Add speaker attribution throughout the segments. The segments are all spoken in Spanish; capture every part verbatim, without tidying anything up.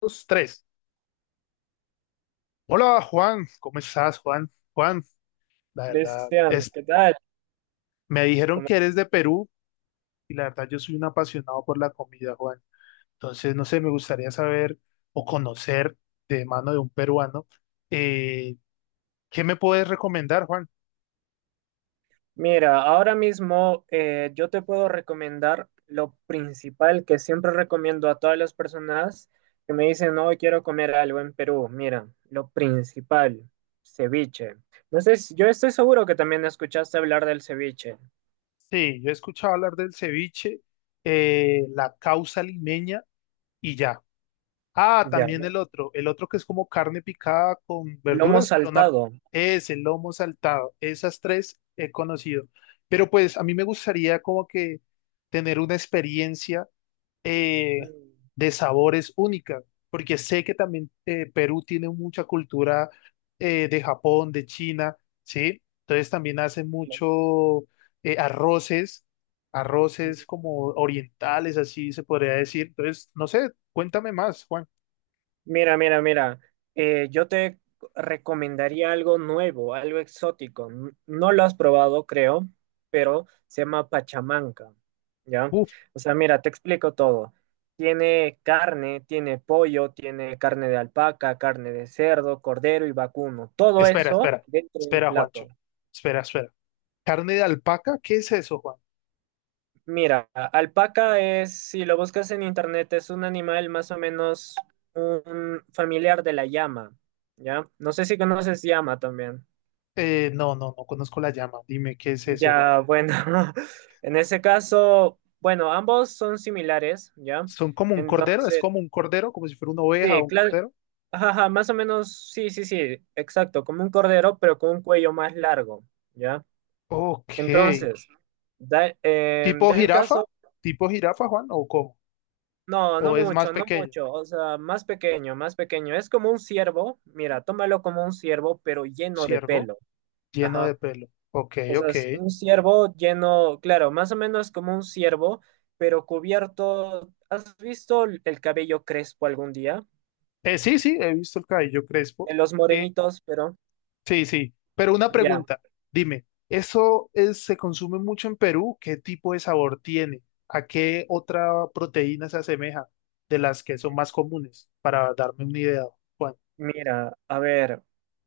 Speaker 1: Dos, tres. Hola, Juan. ¿Cómo estás, Juan? Juan, la verdad,
Speaker 2: Cristian,
Speaker 1: es,
Speaker 2: ¿qué tal?
Speaker 1: me dijeron
Speaker 2: ¿Cómo-
Speaker 1: que eres de Perú y la verdad yo soy un apasionado por la comida, Juan. Entonces, no sé, me gustaría saber o conocer de mano de un peruano, eh, ¿qué me puedes recomendar, Juan?
Speaker 2: Mira, ahora mismo eh, yo te puedo recomendar lo principal que siempre recomiendo a todas las personas que me dicen, no, quiero comer algo en Perú. Mira, lo principal, ceviche. No sé, si- yo estoy seguro que también escuchaste hablar del ceviche.
Speaker 1: Sí, yo he escuchado hablar del ceviche, eh, la causa limeña y ya. Ah,
Speaker 2: Ya,
Speaker 1: también el otro, el otro que es como carne picada con
Speaker 2: lomo
Speaker 1: verduras, pero no,
Speaker 2: saltado.
Speaker 1: es el lomo saltado, esas tres he conocido. Pero pues a mí me gustaría como que tener una experiencia eh, de sabores única, porque sé que también eh, Perú tiene mucha cultura eh, de Japón, de China, ¿sí? Entonces también hacen mucho eh, arroces,
Speaker 2: Mm.
Speaker 1: arroces como orientales, así se podría decir. Entonces, no sé, cuéntame más, Juan.
Speaker 2: Mira, mira, mira, eh, yo te recomendaría algo nuevo, algo exótico. N- No lo has probado, creo, pero se llama pachamanca, ¿ya?
Speaker 1: Uf,
Speaker 2: O sea, mira, te explico todo. Tiene carne, tiene pollo, tiene carne de alpaca, carne de cerdo, cordero y vacuno. Todo
Speaker 1: espera,
Speaker 2: eso
Speaker 1: espera,
Speaker 2: dentro de un
Speaker 1: espera, Juancho.
Speaker 2: plato.
Speaker 1: Espera, espera. ¿Carne de alpaca? ¿Qué es eso, Juan?
Speaker 2: Mira, a- alpaca es, si lo buscas en internet, es un animal más o menos un familiar de la llama, ¿ya? No sé si conoces llama también.
Speaker 1: Eh, no, no, no conozco la llama. Dime, ¿qué es eso, Juan?
Speaker 2: Ya, bueno, en ese caso, bueno, ambos son similares, ¿ya?
Speaker 1: ¿Son como un cordero? ¿Es
Speaker 2: Entonces,
Speaker 1: como un cordero? ¿Como si fuera una oveja o
Speaker 2: sí,
Speaker 1: un
Speaker 2: claro,
Speaker 1: cordero?
Speaker 2: ajá, más o menos, sí, sí, sí, exacto, como un cordero, pero con un cuello más largo, ¿ya?
Speaker 1: Ok.
Speaker 2: Entonces, da, eh,
Speaker 1: ¿Tipo
Speaker 2: del
Speaker 1: jirafa?
Speaker 2: caso,
Speaker 1: ¿Tipo jirafa, Juan? ¿O cómo?
Speaker 2: no, no
Speaker 1: ¿O es más
Speaker 2: mucho, no
Speaker 1: pequeño?
Speaker 2: mucho, o sea, más pequeño, más pequeño, es como un ciervo, mira, tómalo como un ciervo, pero lleno de
Speaker 1: Ciervo,
Speaker 2: pelo,
Speaker 1: lleno de
Speaker 2: ajá.
Speaker 1: pelo. Ok,
Speaker 2: O sea,
Speaker 1: ok.
Speaker 2: es un ciervo lleno, claro, más o menos como un ciervo, pero cubierto. ¿Has visto el cabello crespo algún día?
Speaker 1: Eh, sí, sí, he visto el cabello
Speaker 2: De
Speaker 1: crespo.
Speaker 2: los
Speaker 1: Eh,
Speaker 2: morenitos, pero
Speaker 1: Sí, sí, pero una
Speaker 2: ya.
Speaker 1: pregunta, dime, ¿eso es- se consume mucho en Perú? ¿Qué tipo de sabor tiene? ¿A qué otra proteína se asemeja de las que son más comunes? Para darme una idea, Juan,
Speaker 2: Mira, a ver,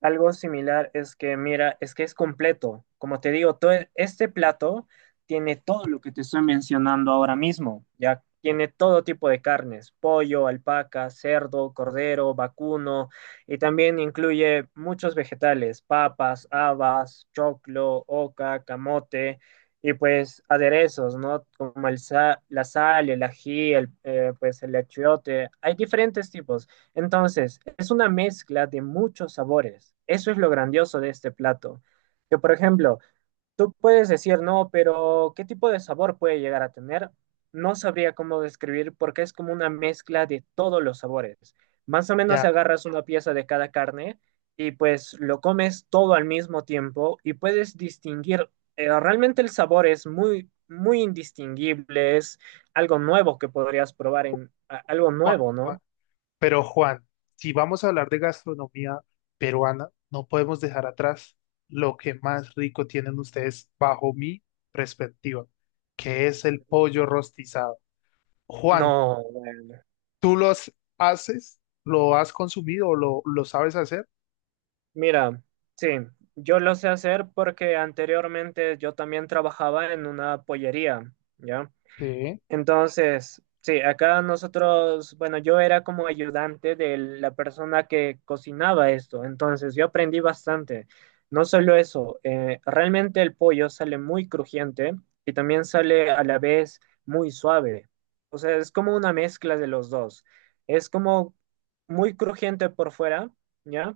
Speaker 2: algo similar es que, mira, es que es completo. Como te digo, todo e- este plato tiene todo lo que te estoy mencionando ahora mismo. Ya tiene todo tipo de carnes, pollo, alpaca, cerdo, cordero, vacuno, y también incluye muchos vegetales, papas, habas, choclo, oca, camote, y pues aderezos, ¿no? Como el sa- la sal, el ají, el, eh, pues el achiote. Hay diferentes tipos. Entonces, es una mezcla de muchos sabores. Eso es lo grandioso de este plato. Que, por ejemplo, tú puedes decir, no, pero ¿qué tipo de sabor puede llegar a tener? No sabría cómo describir porque es como una mezcla de todos los sabores. Más o menos
Speaker 1: ya,
Speaker 2: agarras una pieza de cada carne y pues lo comes todo al mismo tiempo y puedes distinguir, eh, realmente el sabor es muy, muy indistinguible, es algo nuevo que podrías probar en a- algo
Speaker 1: Juan,
Speaker 2: nuevo, ¿no?
Speaker 1: Juan. Pero Juan, si vamos a hablar de gastronomía peruana, no podemos dejar atrás lo que más rico tienen ustedes bajo mi perspectiva, que es el pollo rostizado. Juan,
Speaker 2: No, bueno.
Speaker 1: ¿tú los haces? ¿Lo has consumido o lo, lo sabes hacer?
Speaker 2: Mira, sí, yo lo sé hacer porque anteriormente yo también trabajaba en una pollería, ¿ya?
Speaker 1: Sí.
Speaker 2: Entonces, sí, acá nosotros, bueno, yo era como ayudante de la persona que cocinaba esto, entonces yo aprendí bastante. No solo eso, eh, realmente el pollo sale muy crujiente y también sale a la vez muy suave. O sea, es como una mezcla de los dos. Es como muy crujiente por fuera, ¿ya?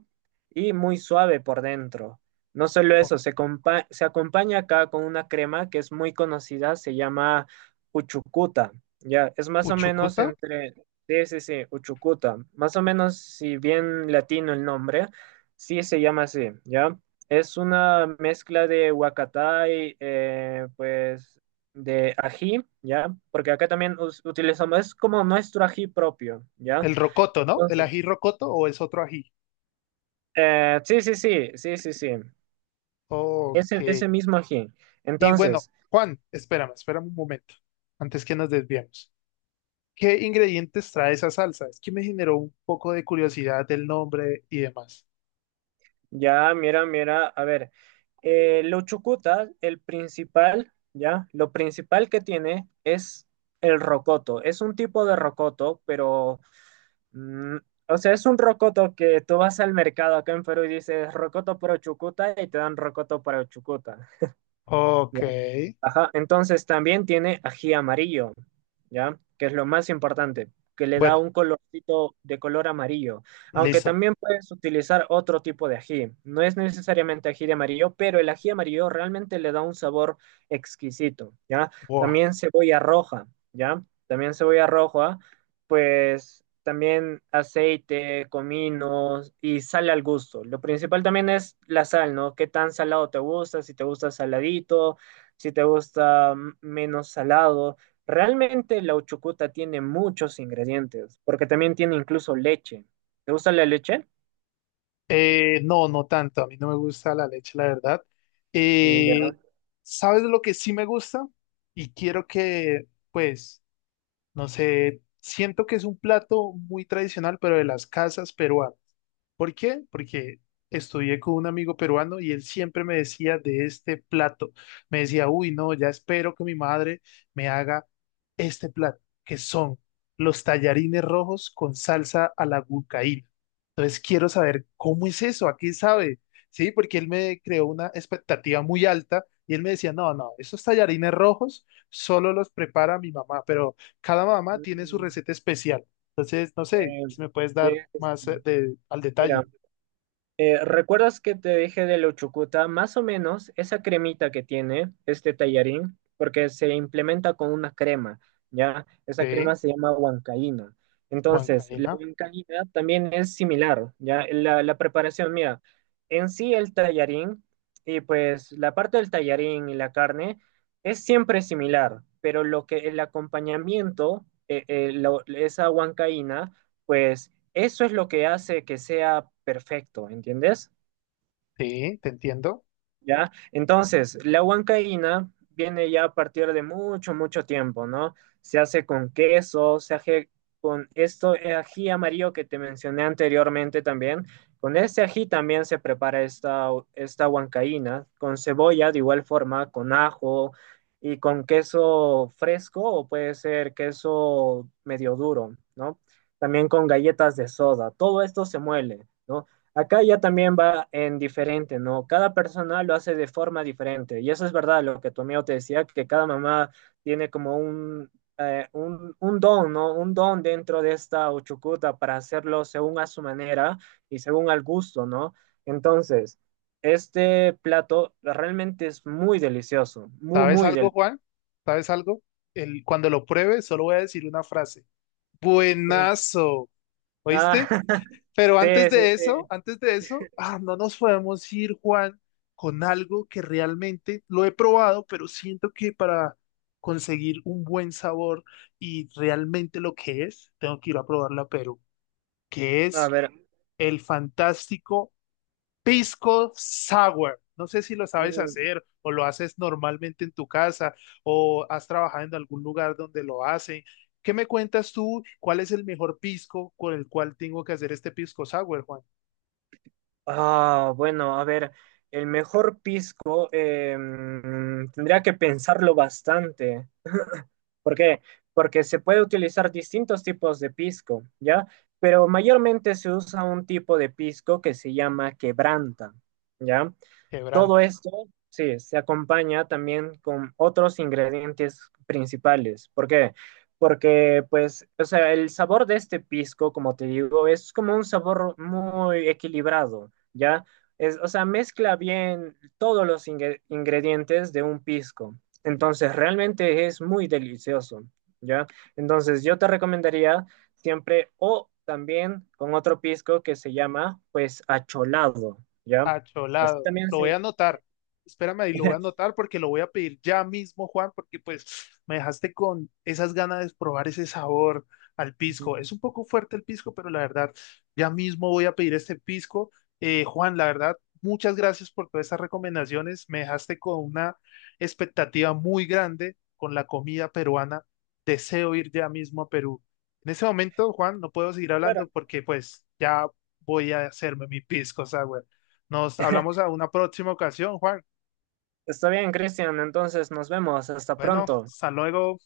Speaker 2: Y muy suave por dentro. No solo
Speaker 1: O-
Speaker 2: eso, se, compa- se acompaña acá con una crema que es muy conocida, se llama Uchucuta, ya, es más o menos
Speaker 1: Uchucuta,
Speaker 2: entre, sí, sí, sí, Uchucuta, más o menos, si bien latino el nombre, sí se llama así, ya, es una mezcla de huacatay, eh, pues, de ají, ya, porque acá también us- utilizamos, es como nuestro ají propio, ya,
Speaker 1: el rocoto, ¿no? ¿El
Speaker 2: entonces,
Speaker 1: ají rocoto o es otro ají?
Speaker 2: eh, sí, sí, sí, sí, sí, sí,
Speaker 1: Ok.
Speaker 2: ese, ese mismo ají,
Speaker 1: Y bueno,
Speaker 2: entonces,
Speaker 1: Juan, espérame, espérame un momento, antes que nos desviemos. ¿Qué ingredientes trae esa salsa? Es que me generó un poco de curiosidad el nombre y demás.
Speaker 2: Ya, mira, mira, a ver, eh, los chucutas, el principal, ya, lo principal que tiene es el rocoto. Es un tipo de rocoto, pero, mm, o sea, es un rocoto que tú vas al mercado acá en Perú y dices rocoto para chucuta y te dan rocoto para chucuta.
Speaker 1: Ok.
Speaker 2: Ajá, entonces también tiene ají amarillo, ¿ya? Que es lo más importante, que le da
Speaker 1: Bueno,
Speaker 2: un colorcito de color amarillo. Aunque
Speaker 1: listo.
Speaker 2: también puedes utilizar otro tipo de ají. No es necesariamente ají de amarillo, pero el ají amarillo realmente le da un sabor exquisito, ¿ya?
Speaker 1: Wow.
Speaker 2: También cebolla roja, ¿ya? También cebolla roja, pues también aceite, comino y sal al gusto. Lo principal también es la sal, ¿no? ¿Qué tan salado te gusta? Si te gusta saladito si te gusta mm, menos salado. Realmente la uchucuta tiene muchos ingredientes, porque también tiene incluso leche. ¿Te gusta la leche?
Speaker 1: Eh, no, no tanto. A mí no me gusta la leche, la verdad.
Speaker 2: Ya.
Speaker 1: Eh, ¿sabes lo que sí me gusta? Y quiero que, pues, no sé, siento que es un plato muy tradicional, pero de las casas peruanas. ¿Por qué? Porque estudié con un amigo peruano y él siempre me decía de este plato. Me decía, uy, no, ya espero que mi madre me haga este plato, que son los tallarines rojos con salsa a la huancaína. Entonces quiero saber cómo es eso, a qué sabe, ¿sí? Porque él me creó una expectativa muy alta y él me decía, no, no, esos tallarines rojos solo los prepara mi mamá, pero cada mamá tiene su
Speaker 2: Mm,
Speaker 1: receta especial. Entonces, no sé
Speaker 2: eh,
Speaker 1: si me puedes dar
Speaker 2: eh,
Speaker 1: más eh, de, al
Speaker 2: Mira,
Speaker 1: detalle.
Speaker 2: Eh, ¿recuerdas que te dije de la uchucuta? Más o menos esa cremita que tiene este tallarín, porque se implementa con una crema, ¿ya? Esa crema
Speaker 1: Sí,
Speaker 2: se llama huancaína. Entonces, la
Speaker 1: Juancaína.
Speaker 2: huancaína también es similar, ¿ya? La, la preparación, mira, en sí el tallarín y pues la parte del tallarín y la carne es siempre similar, pero lo que el acompañamiento, eh, eh, lo- esa huancaína, pues eso es lo que hace que sea perfecto, ¿entiendes?
Speaker 1: Sí, te entiendo.
Speaker 2: ¿Ya? Entonces, la huancaína viene ya a partir de mucho, mucho tiempo, ¿no? Se hace con queso, se hace con esto, eh, ají amarillo que te mencioné anteriormente también. Con este ají también se prepara esta, esta huancaína, con cebolla de igual forma, con ajo y con queso fresco o puede ser queso medio duro, ¿no? También con galletas de soda. Todo esto se muele. ¿No? Acá ya también va en diferente, ¿no? Cada persona lo hace de forma diferente. Y eso es verdad, lo que tu amigo te decía, que cada mamá tiene como un, eh, un, un don, ¿no? Un don dentro de esta uchucuta para hacerlo según a su manera y según al gusto, ¿no? Entonces, este plato realmente es muy delicioso, muy,
Speaker 1: ¿Sabes
Speaker 2: muy
Speaker 1: algo,
Speaker 2: delicioso.
Speaker 1: Juan? ¿Sabes algo? El, cuando lo pruebe, solo voy a decir una frase. Buenazo,
Speaker 2: Ah,
Speaker 1: ¿oíste? Pero
Speaker 2: sí,
Speaker 1: antes
Speaker 2: sí,
Speaker 1: de eso,
Speaker 2: sí.
Speaker 1: antes de eso, ah, no nos podemos ir, Juan, con algo que realmente lo he probado, pero siento que para conseguir un buen sabor y realmente lo que es, tengo que ir a probarla a Perú. Que
Speaker 2: A
Speaker 1: es
Speaker 2: ver.
Speaker 1: el fantástico pisco sour. No sé si lo sabes
Speaker 2: mm,
Speaker 1: hacer o lo haces normalmente en tu casa o has trabajado en algún lugar donde lo hacen. ¿Qué me cuentas tú? ¿Cuál es el mejor pisco con el cual tengo que hacer este pisco sour, Juan?
Speaker 2: Ah, bueno, a ver, el mejor pisco em, tendría que pensarlo bastante. ¿Por qué? Porque se puede utilizar distintos tipos de pisco, ¿ya? Pero mayormente se usa un tipo de pisco que se llama quebranta, ¿ya?
Speaker 1: Quebrante.
Speaker 2: Todo esto, sí, se acompaña también con otros ingredientes principales. ¿Por qué? Porque, pues, o sea, el sabor de este pisco, como te digo, es como un sabor muy equilibrado, ¿ya? Es, o sea, mezcla bien todos los ingre- ingredientes de un pisco. Entonces, realmente es muy delicioso, ¿ya? Entonces, yo te recomendaría siempre o también con otro pisco que se llama, pues, acholado, ¿ya? Así
Speaker 1: Acholado.
Speaker 2: también
Speaker 1: Lo
Speaker 2: se,
Speaker 1: voy a anotar. Espérame ahí, lo voy a anotar porque lo voy a pedir ya mismo, Juan, porque pues me dejaste con esas ganas de probar ese sabor al pisco. Es un poco fuerte el pisco, pero la verdad, ya mismo voy a pedir este pisco. Eh, Juan, la verdad, muchas gracias por todas esas recomendaciones. Me dejaste con una expectativa muy grande con la comida peruana. Deseo ir ya mismo a Perú. En ese momento, Juan, no puedo seguir
Speaker 2: Claro.
Speaker 1: hablando porque pues ya voy a hacerme mi pisco sour. Nos hablamos a una próxima ocasión, Juan.
Speaker 2: Está bien, Cristian. Entonces nos vemos. Hasta
Speaker 1: Bueno,
Speaker 2: pronto.
Speaker 1: hasta luego.